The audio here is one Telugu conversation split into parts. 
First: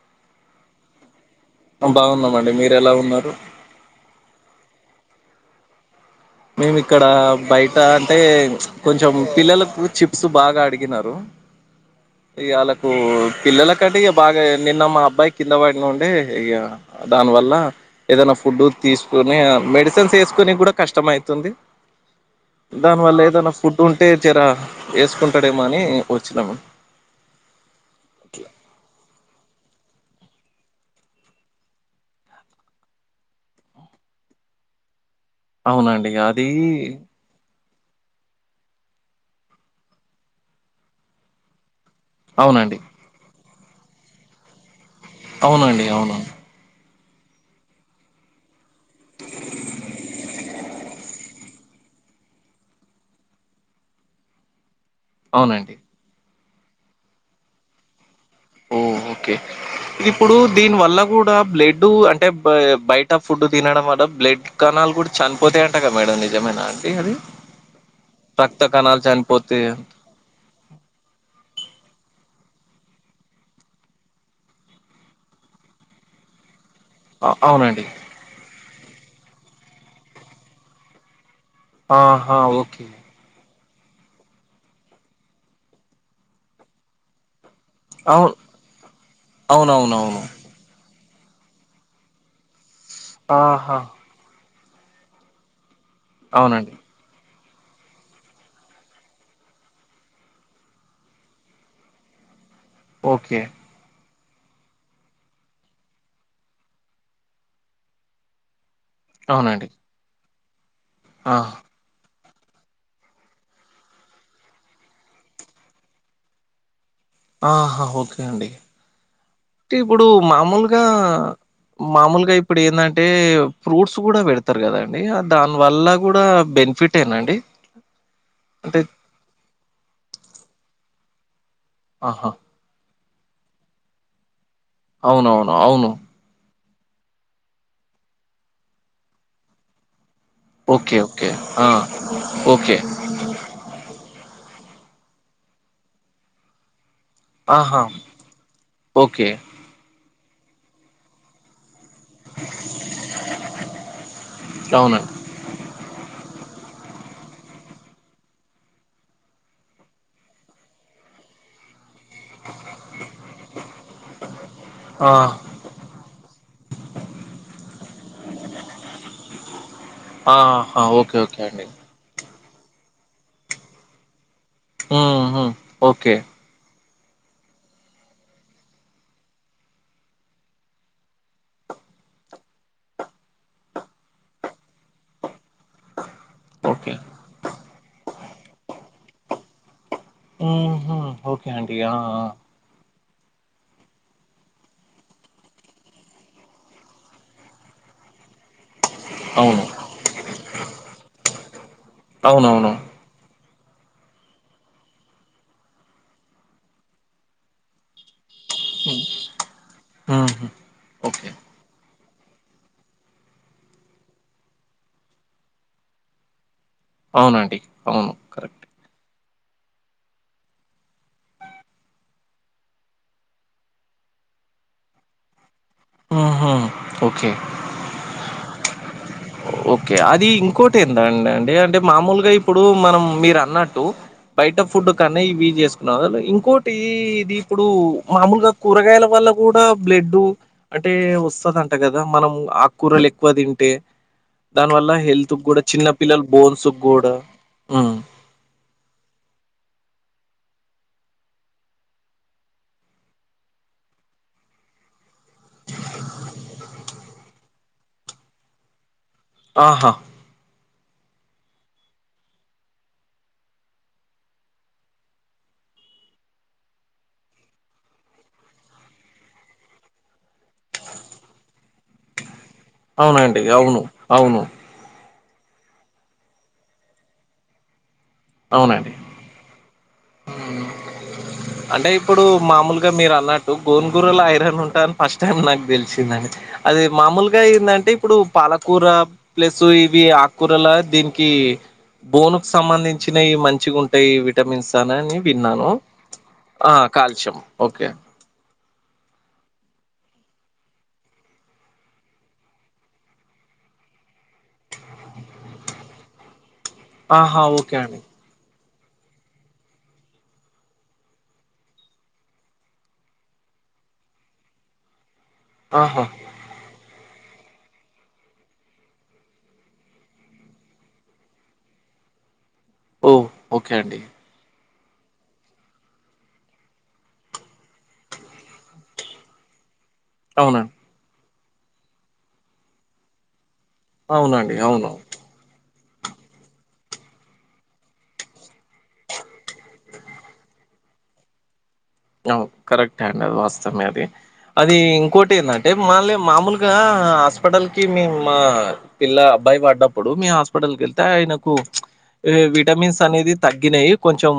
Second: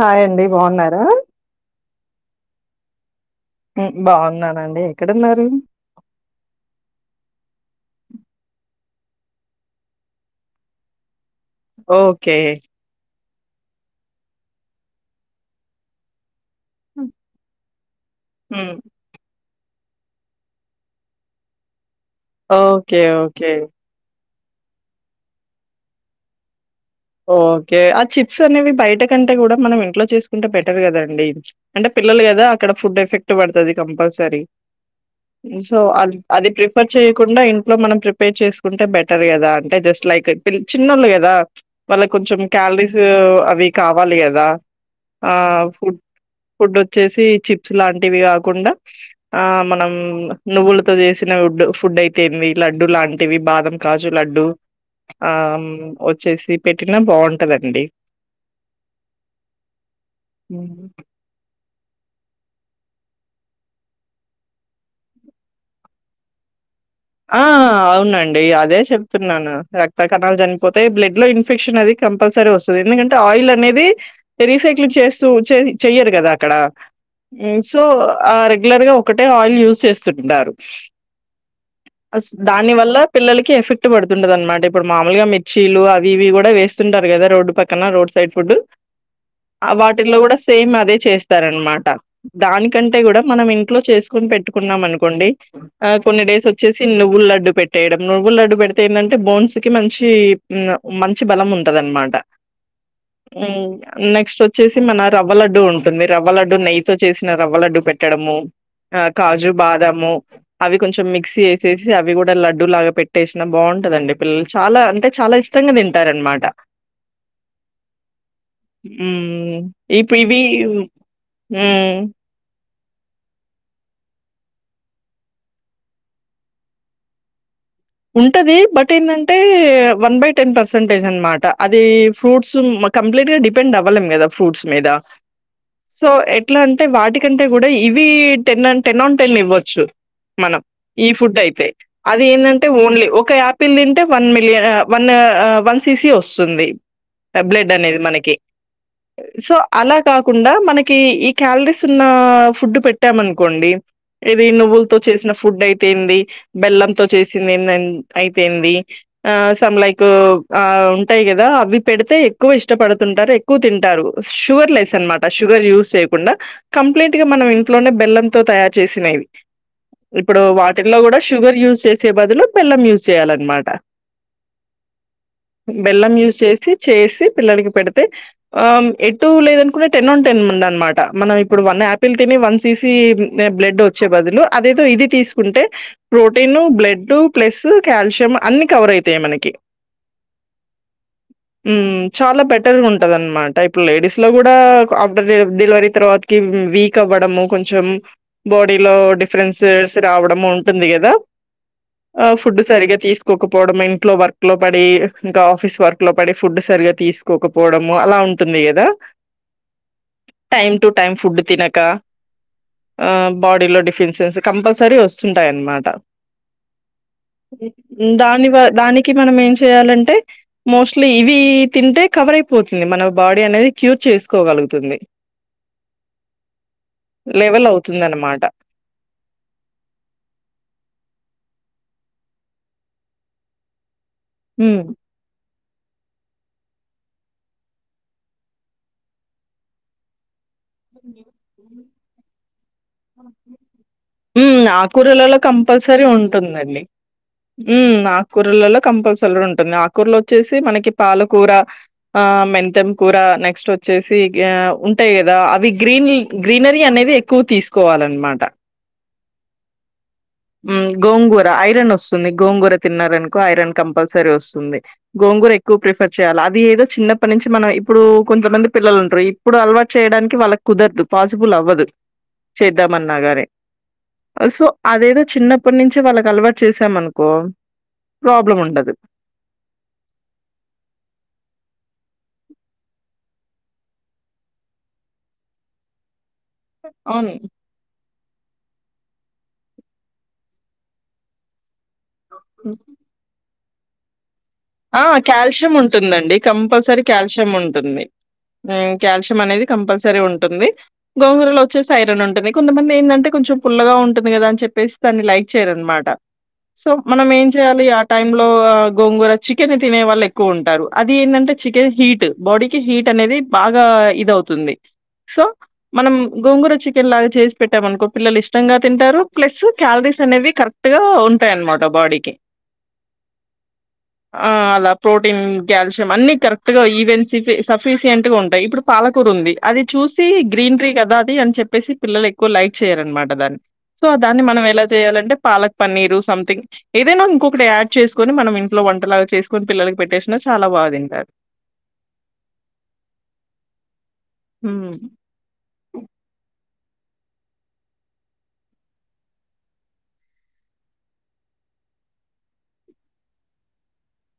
హాయ్ అండి బాగున్నారా? బాగున్నామండి మీరు ఎలా ఉన్నారు? బాగున్నానండి ఎక్కడున్నారు? మేమి ఇక్కడ బయట అంటే ప్చ్ కొంచెం పిల్లలకు చిప్స్ బాగా అడిగినారు ఓకే ఇగ వాళ్ళకు పిల్లలకంటే ఇక బాగా నిన్న మా అబ్బాయి కింద పడినండే ఇగ దాని వల్ల ఏదైనా ఫుడ్ హ్మ్ తీసుకొని మెడిసిన్స్ వేసుకునికి కూడా కష్టమై తుంది ఓకే దాని వల్ల ఓకే ఏదైనా ఫుడ్ ఉంటే జరా వేస్కుంటాడేమో అని వచ్చినాము ఓకే ఆ చిప్స్ అనేవి బయట కంటే కూడా మనం ఇంట్లో చేసుకుంటే బెటర్ కదండి అంటే పిల్లలు కదా అక్కడ ఫుడ్ ఎఫెక్ట్ పడతది కంపల్సరీ ఉమ్ సో అ అది ప్రిఫర్ చేయకుండా ఇంట్ లో మనం ప్రిపేర్ చేసుకుంటే బెటర్ కదా అంటే జస్ట్ లైక్ చిన్నోళు కదా? వాళ్ళకి కొంచెం అవునండి క్యాలరీస్ అవి కావాలి కదా? ఆ అవునండి ఫుడ్ అవును ఫుడ్ వచ్చేసి చిప్స్ లాంటివి కాకుండా ఆ మనం నువ్వులతో చేసిన వుడ్ ఫుడ్ అయితేంది లడ్డూ లాంటివి బాదం కాజు లడ్డు ఆ అమ్ అవునండి వచ్చేసి పెట్టినా బాగుంటదండి ఓ ఓకే ఇప్పుడు హ్మ్. దీని వల్ల కూడా బ్లెడ్ అంటే బయట ఫుడ్ తినడం అట బ్లడ్ కణాలు కూడా చనిపోతాయంట కదా మేడం నిజమేనా? ఉమ్ ఆ అవునండి అదే చెప్తున్నాను. రక్త కణాలు చన్పోతే బ్లడ్ లో ఇన్ఫెక్షన్ అది కం పల్సరీ వస్తుది ఎందుకంటే ఆయిల్ అనేది రీసైక్లింగ్ చేస్తూ చేయ్ చెయ్యరు కదా అక్కడ అ ఊ సో అవునండి. ఆ రెగ్యులర్ గా ఒకటే ఆయిల్ యూస్ చేస్తుంటారు అస్ ఆహా! దాని ఓకే. వల్ల పిల్లలకి ఎఫె ట్ పడుతుంటది అనమాట ఇప్పుడు మామూలుగా మిర్చీలు అవి ఇవి కూడా వేస్తుంటారు కదా రోడ్డు ప క్కన రోడ్ సైడ్ అవును. ఫుడ్ ఆ వాటిల్లో అవునవునవును. కూడా సేమ్ అదే చేస్తారనమాట దానికంటే గూడా మనం ఇంట్లో ఆహా! చేసుకొని పెట్టుకున్నాం అనుకోండి ఆ కొన్ని డేసు అవునండి. నువ్వుల లడ్డు పెట్టేయడం నువ్వుల లడ్డు పెడితే ఏందంటే బోన్సు కి మంచి మంచి బలం ఉంటదన్ మాట ఓకే. స్ట్ వచ్చేసి మన రవ్వ లడ్డు ఉంటుంది రవ్వలడ్డు నెయ్యితో చేసిన రవ్వలడ్డు పెట్టడము ఆ కాజు అవునండి. బాదాము అవి కొంచెం ఆ! తేసేసి అవి గూ దా లడ్డూ లాగా పెట్టేసినా బావుంటదండి పిల్లలు చాలా అంటే చాలా ఇష్టంగా తింటారనమాట ఆహా ఓకే అండి హ్మ్. టి ఇప్పుడు ఇవి మామూలుగా హ్మ్. మామూలుగా ఇప్పుడు ఏందం టే ఫ్రూట్స్ గూడా పెడతారు కదండి దాని వల్ల గూడా బెనిఫిట్ ఏనా అండి ఉంటది అంటే బట్ ఏందంటే వన్ బై టెన్ పర్సంటేజ్ అనమాట అది ఆహా! ఫ్రూట్స్ ఉమ్ కంప్లీట్ గా డిపెండ్ అవ్వలేం గదా ఫ్రూట్స్ మీద అవునవును అవును సో ఎట్లన్ టే వాటికంటే గూడా ఇవి టెన్ టెన్ ఆన్ టెన్ ఇవ్వచ్చు మనం ఓకే ఈ ఓకే ఫుడ్ ఆ అయితే అది ఏందన్ టే ఓకే ఓన్లీ ఒక యాపిల్ తింటే వన్ మిలియ ఆ వన్ ఆ ఆ వన్ సి సి వస్తుంది టబ్లెడ్ ఆహా అనేది మనకి ఓకే సో అలా కాకుండా మనకి ఈ క్యాలరీస్ తున్న ఫుడ్ పెట్టాం అనుకోండి ఇది నువ్వులతో అవునండి చేసిన ఫుడ్ అయితే ఏంది బెల్లం తో చేసింది ఏందన్ అయితే ఏంది ఆ సమ్ లైక్ ఆ ఉంటాయి గదా అవి పెడితే ఎక్కువ ఇష్టపడుతుంటారు ఎక్కువ తింటారు షుగర్ లెస్ ఆ అనమాట షుగర్ యూస్ చేయకుండా కంప్లీట్ గా మనం ఇంట్లోనే బెల్లంతో తయారు చేసినేవి ఇప్పుడు ఆహా వాటిల్లో ఓకే గూడా ఓకే షుగర్ అండి యూస్ చేసే బదులు బెల్లం యూస్ చేయాలన్నమాట ఉహు బెల్లం ఓకే యూస్ చేసి చేసి పిల్లలకి పెడితే ఆం ఎటూ లేదనుకుంటే టెన్ ఆన్ టెన్ ఉండ్ అనమాట మనం ఇప్పుడు వన్ ఆపిల్ తిని వన్ సి సి బ్లడ్ వచ్చే బదులు అదేదో ఇది తీసుకుంటే ప్రోటీను బ్లె ఓకే ప్లస్ కాల్షియం అన్నీ కవర్ అయితాయి మనకి ఉహు ఓకే అండి ఉమ్ ఆ ఆ చాలా బెటర్ ఉన్ టది అనమాట ఇప్పుడు లేడీస్ లో గూడా ఆఫ్టర్ డెలివరీ తర్వాతకి వీక్ అవ్వడము కొంచెం బాడీలో అవును డిఫరెన్సు సె రావడం ఉంటుంది గదా ఆ ఫుడ్ అవునవును సరిగ్గా తీసుకో కోకపోవడము ఇంట్లో వర్క్ లో పడి ఇంకా ఆఫీస్ వర్క్ లో పడి ఫుడ్ సరిగ్గా తీసుకోకపోవడము అలా ఉం టుంది గదా ఉహు time to time okay food తినక ఆ బాడీలో డిఫిన్సెన్స్ కంపల్సరీ వస్తుంటాయన్నమాట అవునండి అవును ఉమ్ దాని కరెక్ట్ గా దాని కి మనం ఏం చేయాలంటే మోస్ట్లీ ఇవి తింటే కవర్ అయిపోతుంది మన బాడీ అనేది క్యూర్ చేసుకోగలుగుతుంది ఉహు ఓకే లెవెల్ అవుతుంది అనమాట ఓకే అది ఇంకోటి ఏందండి అండి అంటే మామూలుగా ఇప్పుడు మనం మీరు అన్నట్టు బయట హ్మ్. ఫుడ్ కన్నా ఇవి చేస్ ఇంకోటి ఇది ఇప్పుడు మామూలుగా కూరగాయల వల్ల గూడా బ్లడ్డు అంటే వస్తదంట గదా మనం ఆకుకూరలు ఎక్కువ తింటే మ్ దానివల్ల హెల్త్ ఆకుకూరలలో కూడా చిన్న కంపల్సరీ పిల్లల బోన్స్ ఉంటుందండి కూడా హ్మ్. మ్ ఆకుకూర్లలో కంపల్సరీ ఉంటుంది ఆకూర్లో వచ్చి మనకి పాలకూర ఆ మెంతెం కూర నెక్స్ట్ వచ్చేసి ఉంటాయి గదా అవి గ్రీన్ గ్రీనరీ అనేది ఎక్కువ తీసుకోవాలన్నమాట ఆహా గోంగూర ఐరన్ వస్తుంది గోంగూర తిన్నారనుకో ఐరన్ కంపల్సరీ వస్తుంది గోంగూర ఎక్కువ ప్రిఫర్ చేయాలి అది ఏదో చిన్నప్పటి నుంచి మనం ఇప్పుడు కొంతమంది పిల్లలు ఉంటరు ఇప్పుడు అలవాటు చేయడానికి వాళ్ళకు కుదరదు పాసిబుల్ అవ్వదు అవునండి. చేద్దామన్నాగాని అవును. అవును. సో అదేదో చిన్నప్పటి నుంచి వాళ్ళకి అలవాటు చేసాం అనుకో ప్రాబ్లం అవునండి. ఉండదు [inaudible] హ్మ్. అంటే ఇప్పుడు మామూలుగా మీరు అన్నట్టు గోంగూర ల ఐరన్ ఉంటాదని ఫస్ట్ టైం నాకు తెలిసిందండి అది అవును. మామూలుగా ఏందంటే ఇప్పుడు పాలకూర ప్లస్ ఇవి ఆకుకూరల దీనికి బోను కు హ్మ్. సంబంధించినవి మంచిగా ఉంటయి విటమిన్ ఆ కాల్షియం ఉంటుందండి ఆ కంపల్సరీ కాల్షియం ఓకే ఉంటుంది కాల్షియం అనేది కంపల్సరీ ఉం టుంది గోంగురలో వచ్చేసి ఐరన్ ఉంటుంది కొంతమంది ఏంటంటే కొంచెం పుల్లగా ఉంటుంది గదాని చెప్పసి దాన్ని లై ఇచ్చారనమాట సో మనం ఆహా ఏం ఓకే చేయాలి ఆ అండి టైమ్ లో గోంగూర చికెన్ తినే వాళ్ళు ఎక్కువ ఉంటారు అది ఏంటంటే చికెన్ హీట్ బాడీకి హీట్ అనేది బాగా ఇద తుంది సో ఆహా మనం గోంగూర చి కెన్ లాగా చేసి పెట్టామ అనుకో పిల్లలు ఇష్టంగా తింటారు ప్లస్ క్యాలరీస్ అనేవి కరెక్ట్ గా ఉంటాయన్నమాట బాడికి ఓ ఓకే అండి ఆ అలా ప్రోటీన్ కాల్షియం అన్ని కరెక్ట్ గా ఈవెం సఫిషిషింట్ గా ఉంటాయి ఇప్పుడు పాలకూర ఉంది అది చూసి అవునండి గ్రీనరీ గదా అది అని చెప్పేసి పిల్లలు ఎక్కువ లైట్ చేయారనమాట దాన్ని సో దాన్ని అవునండి మనం ఎలా అవును చేయాలంటే పాలక్ పన్నీరు సంథింగ్ ఏదైనా ఇంకొకటి యాడ్ చేసుకొని మనం లో వంటలాగా చేసుకుని పిల్లలకి పెట్టేసినా చాలా బాగా తింటారు కరెక్ట్ అండి అది వాస్తవమే అది అది హ్మ్. ఇంకోటి ఏంటంటే మళ్ళి మామూలుగా ఇగా హాస్పిటల్ కి మే మా పిల్ల అబ్బాయి పడ్డ ప్పుడు మీ హాస్పిటల్ క వెళ్తే ఆయనకు విటమిన్స్ అనేది తగ్గినయి కొంచెం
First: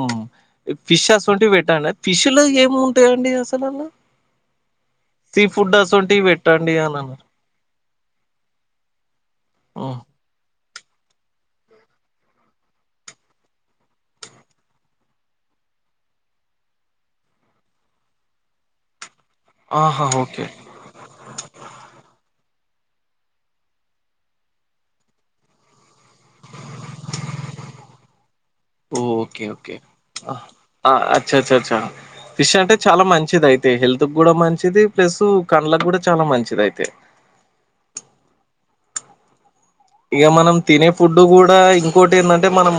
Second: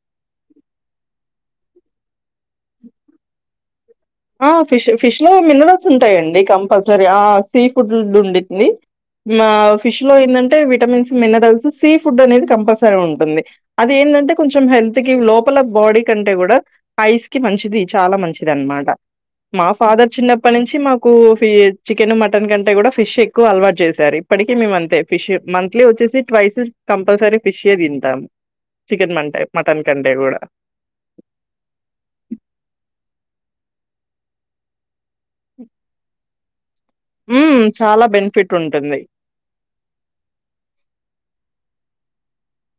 ఫిషెస్ ఉంటవి పెట్టండి ఫిష్ ఫిష్ లో ఏమి ఉంటాయండి అసలు అల్లా ఆ ఫిష్ ఫిష్ లో మినరల్స్ ఉంటాయండి పెట్టండి అని కంపల్సరీ ఆ అన్నారు. సీ ఫుడ్ ఉండింది మా హ్మ్. ఫిష్ లో ఏందంటే వి విటమిన్స్ మినరల్స్ సీ ఫుడ్ అనేది కంపల్సరీ ఉంటుంది అది ఏంటంటే కొంచెం హెల్త్ కి లోపల బాడీ కంటే గూడా ఐస్ కి మంచిది చాలా మంచిది అనమాట మా ఆహా! Father okay. చిన్నప్పటి నుంచి మాకు ఫ చికెన్ మటన్ కంటే ఫిష్ ఎక్కువ అలవాటు చేశారు ఇప్పటికీ మే అంతే ఫిష్ మంత్లీ వచ్చేసి ట్స్ కంపల్సరీ ఫిష్ తింటాం ఓ ఓకే ఓకే అచ్చ అచ్చా అచ్చా ఫిష్ అంటే చాలా మంచిది అయితే హెల్త్ హెల్త్ గూడా మంచిది ప్లస్ కడ్లకు గూడా చాలా మంచిది అయితే ఉమ్ చాలా బెనిఫిట్ ఉంటుంది ఇగా మనం తినే ఫుడ్డు గూడా ఇంకోటి ఏంటంటే మనం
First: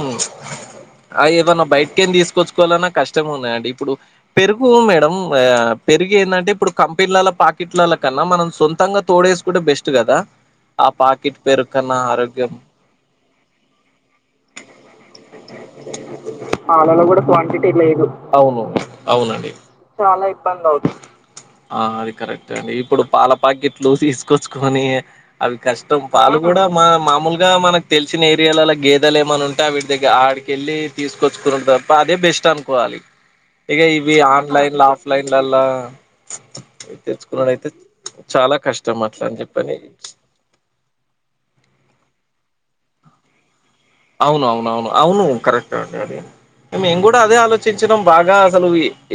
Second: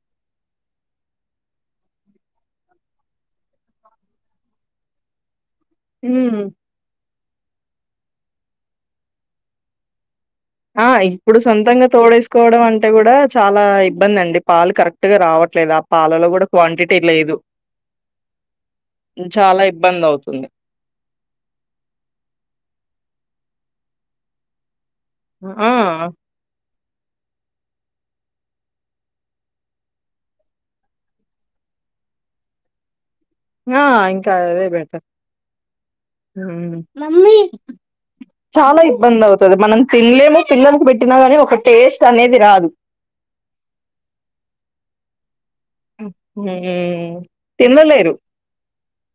ఆ ఏదన్న బయట్కేన్ తీసుకొచ్చుకోవాలన్న కష్టం ఉన్నయండి ఇప్పుడు పెరుగు మేడం పా పెరుగు హ్మ్. ఏందంటే ఇప్పుడు కంపిన్లల్ల పాకిట్లల కన్నా మనం సొంతంగా తోడేసుకుటే బెస్ట్ గదా ఆ ఇప్పుడు సొంతంగ తోడేసుకోవడం అంటే గూడా చాలా ఇబ్బంది అండి పాలు కరెక్ట్ గా రావట్లేదు ఆ పాలలో గూడ క్వాంటి లల్ల క్వాంటిటీ లేదు చాలా చాలా ఇబ్బందవుతుంది. ఇబ్బంది అవుతు ఆ అది కరెక్ట్ అండి ఇప్పుడు పాల పాకెట్లు తీసుకొచ్చుకోనీ అవి ఆ! కష్టం పాలు కూడా మా మామూలుగా మనకు తెలిసిన ఏరియాలల గేదెలు ఏమన ఉంటే అవిట్ దగ్గ ఆడికెళ్ళీ తీసుకొచ్చుకునం పప్ప అదే బెస్ట్ అనుకోవాలి ఇగ ఆ! ఇవీ ఇంకా అదే ఆన్లైన్ల బెటర్. ఆఫ్లైన్లలా హ్మ్. మమ్మీ. తెచ్చుకునుడైతే చాలా ఇబ్బంది అవుతది మనం తిన్లేము పిల్లలకి బెట్ పెట్టినా గాని ఒక టేస్ట్ అనేది రాదు అవునవునవును అవును కరెక్ట్ [unintelligible] మేమ్ హ్మ్. గూడా అదే ఆలోచిచ్చనం తినలేరు. బాగా అసలు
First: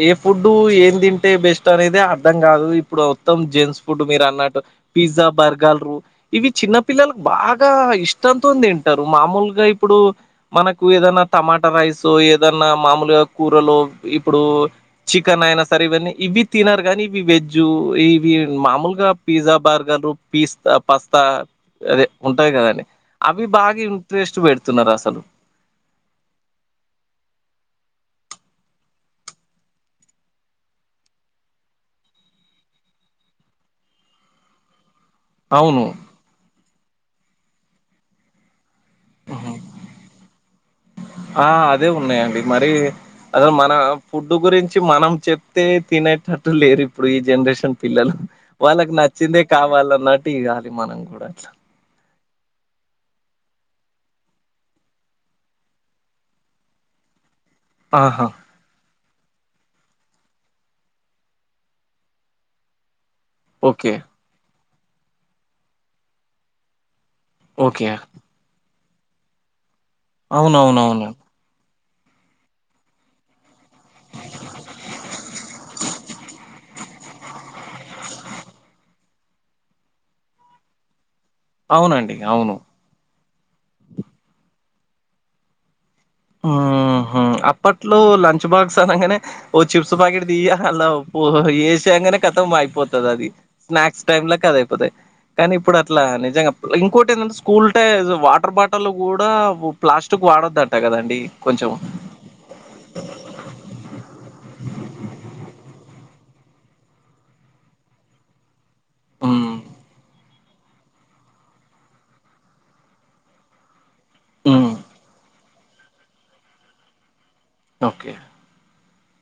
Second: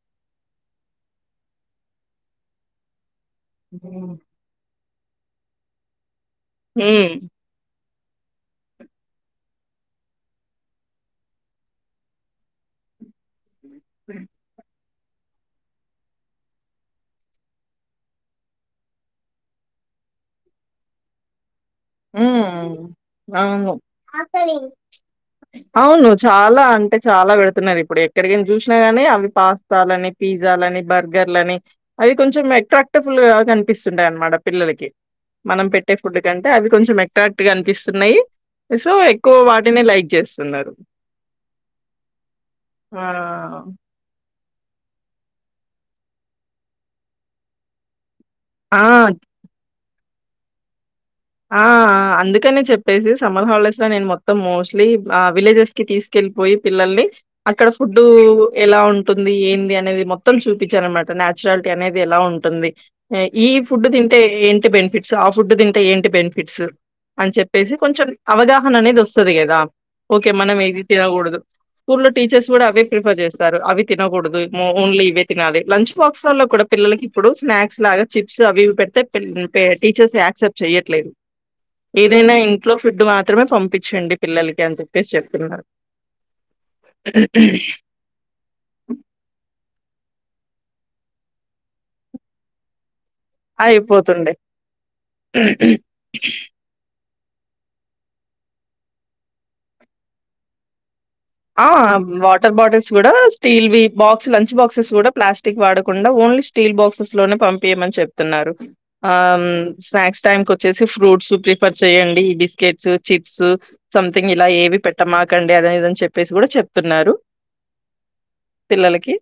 ఏ ఫుడ్డు ఏం తింటే బెస్ట్ అనేదే అర్థం గాదు ఇప్పుడు మొత్తం జెంట్స్ ఫుడ్ హ్మ్. మీరు అన్నట్టు పిజ్జా బర్గర్లు ఇవి చిన్న పిల్లలు హ్మ్. బాగా ఇష్టంతోన్ దింటరు మామూలు గ ఇప్పుడు మనకు ఏదన టమాటా రైస్ ఏదన్నా మామూలుగా కూరలో ఇప్పుడు చికెన్ అయినా సరే ఇవన్ని ఇవ్వి తినరు గానీ ఇవి వెజు ఇవి మామూలుగా పిజ్జా బర్గర్. రు పీస్తా పాస్తా అదే ఉంటాయ్ గదండి అవి అవును. బాగా ఇంట్రెస్ట్ పెడుతున్నారు అసలు అవును చాలా అంటే చాలా వెడుతున్నారు ఇప్పుడే కడిగన్ చూసినా గానీ అవి పాస్తాలని, పిజ్జాలని, బర్గర్లని, అవి కొంచెం అట్రాక్టబుల్. [unintelligible] కన్పిస్సుందన్మాట పిల్లలకి మనం అవును పెట్టే ఫుడ్ కాన్ చు నెట్టాక్ట్గ అనిపిస్తున్నయి సో ఎక్కువ వాటినే లైక్ చేస్తున్నారు ఆ అదే ఉన్నయండి మరీ అదో మన ఫు టు గురించి మనం చెప్తే తినేటట్టు లేరు ఇప్పుడు ఈ జనరేషన్ పిల్లలు వాళ్ళక్ ఆ! నచ్చిందే కావాలన్నట్టు ఇయ్యాలి మనం కూడ ఆఆ అందుకనే చెప్పేసి సమ్మర్ హాల్డేస్ సో నేను మొత్తం మోస్ట్లీ ఆ విలేజెస్ కి తీసుకెళ్ళిపోయి పిల్లల్ని అక్కడ ఫుడ్డూ ఆహా ఎలా ఉన్ టుంది ఏంది అనేది మొత్తం చూపిచ్చాన్ అనమాట నాచురాలిటీ అనేది ఎలా ఉంటుంది ఈ ఫుడ్ ఓకే తింటే ఏంటి బెనిఫిట్స్ ఆ ఫుడ్ తింటే ఏంటి బెనిఫిట్స్ అన్ చెప్పేసి ఓకే కొంచెం అవగాహన అనేది వస్తది గదా ఓకే మనం ఏది అవునవునవును తినగూడదు స్కూల్లో టీచర్స్ గూడా అవే ప్రిఫర్ జేస్తారు అవి తినకూడదు, ఓన్లీ ఇవే తినాలి లంచ్ బాక్స్ లల్ల కూడ. పిల్లలకి ఇప్పుడు స్నాక్స్ లాగా చిప్స్ అవివి పెడ్తే [unintelligible] టీచర్స్ యాక్సెప్ట్ చెయ్య అవునండి ఏదైనా అవును ఇంట్లో ఫుడ్ మాత్రమే పంపిచ్చండి పిల్లలకి అని చెప్పేసి చెప్తున్నారు ఊహూ అప్పట్లో లంచ్ బాక్స్ అనంగనే ఓ చిప్స్ పాకెట్ దీయ అల్ల పో ఏసేయంగనే కతం అయిపో తది అది స్నాక్స్ టైమ్ అయిపోతుండే లాక్ అది అయిపోతది కానీ ఇప్పుడు అట్లా నిజంగ ఇంకో ఏందంటే స్కూల్ టైస్ వాటర్ బాటల్లు గూడా ప్లాస్టిక్ వాడొద్దట గదండి ఆ వాటర్ బాటిల్స్ గూడా స్టీల్ వి బాక్స్ లంచ్ బాక్సెస్ గూడా ప్లాస్టిక్ వాడకున్ ఉండే ఓన్లీ స్టీల్ బాక్సెస్ లోనే పంపియమన్ చెప్తున్నారు ఆమ్ మ్ స్నాక్స్ టైం కు చ్చేసి ఫ్రూట్స్ ప్రిఫర్ చేడి బిస్కెట్స్ చిప్స్ సంథింగ్ ఇలా మ్ ఏవి పెట్టమాక్ టండి అదా ఇదన్ చెప్పేసి గూడా చెప్తున్నారు ఓకే పిల్లలకి.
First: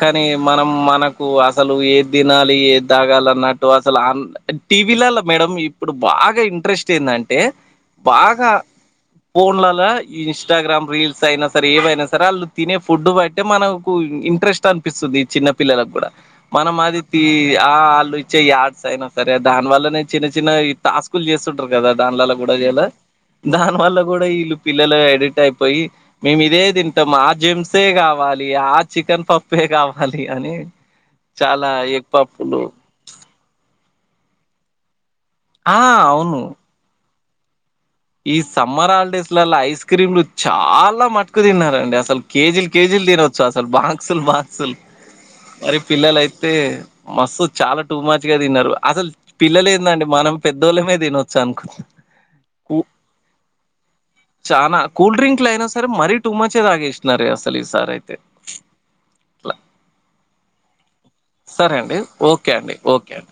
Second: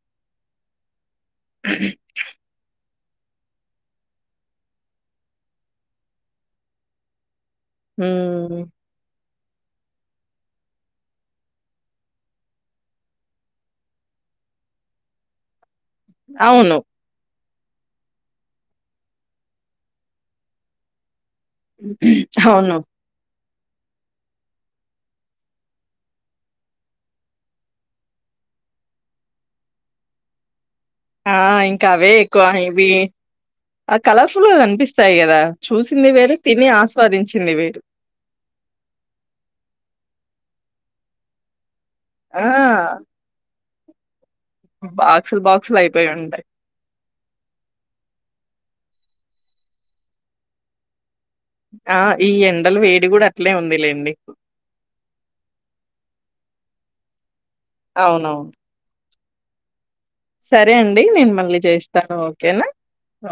కానీ మనం మనకు అసలు ఏది తినాలి ఏ తాగాలన్నట్టు అసలు టీవీలలో మేడం ఇప్పుడు బాగా ఇంట్రెస్ట్ ఏంద తే బాగా హ్మ్ ఫోన్లలలా ఇన్స్టాగ్రామ్ రీల్స్ అయినా సరే ఏమైనా సరే రాలు తినే ఫుడ్ బట్టి మనకు ఇంట్రెస్ట్ అనిపిస్తుంది చిన్న పిల్లలకు కూడా మనం అవును. అది తి ఆ వాళ్ళు ఇచ్చే యార్డ్స్ అయినా సరే దాని వల్ల నేను చిన్న చిన్న ఇ టాస్క్ లు చేస్తుంటారు కదా దాన్లలో కూడా అవును. ఇయాలా దాని వల్ల కూడా వీళ్ళు పిల్లలు అడిక్ట్ అయిపోయి మేము ఇదే ది టాం మా జేమ్సే కావాలి ఆ చికెన్ పప్పే కావాలి అని ఆ చాలా ఇంకా ఎగ్ అవే ఎక్కువ పప్పులు ఇవి ఆ కలర్ఫుల్ గా కనిపిస్తాయి కదా ఆ చూసింది వేరు అవును తిని ఆస్వాదించింది వేరు ఈ సమ్మర్ హాలిడేస్ లల్లా ఐస్ క్రీమ్ లు చాలా మటుకు తిన్నారండి అసలు ఆ! కేజీలు కేజీలు తినవచ్చు అసలు బాక్సులు బా స్సులు బాక్సులు, బాక్సులు మరి అయిపోయి పిల్లలు ఉంటాయి. అయితే మస్త్ చాలా టూ మాచ్చ్గా తిన్నారు అసలు పిల్లలే ఏందండి మనం పెద్దోళ్ళమే తినొ ఆ ఈ ఎంత కూ చానా కూల్ డ్రింక్లు అయినా సరే మరీ టూ మచ్ మంచిగా తగేసినారే అసలు ఈ సారి అయితే అవునవును. అట్లా సరే అండి నేను మళ్ళీ చేస్తాను ఓకే ఓకేనా అండి ఓకే అండి.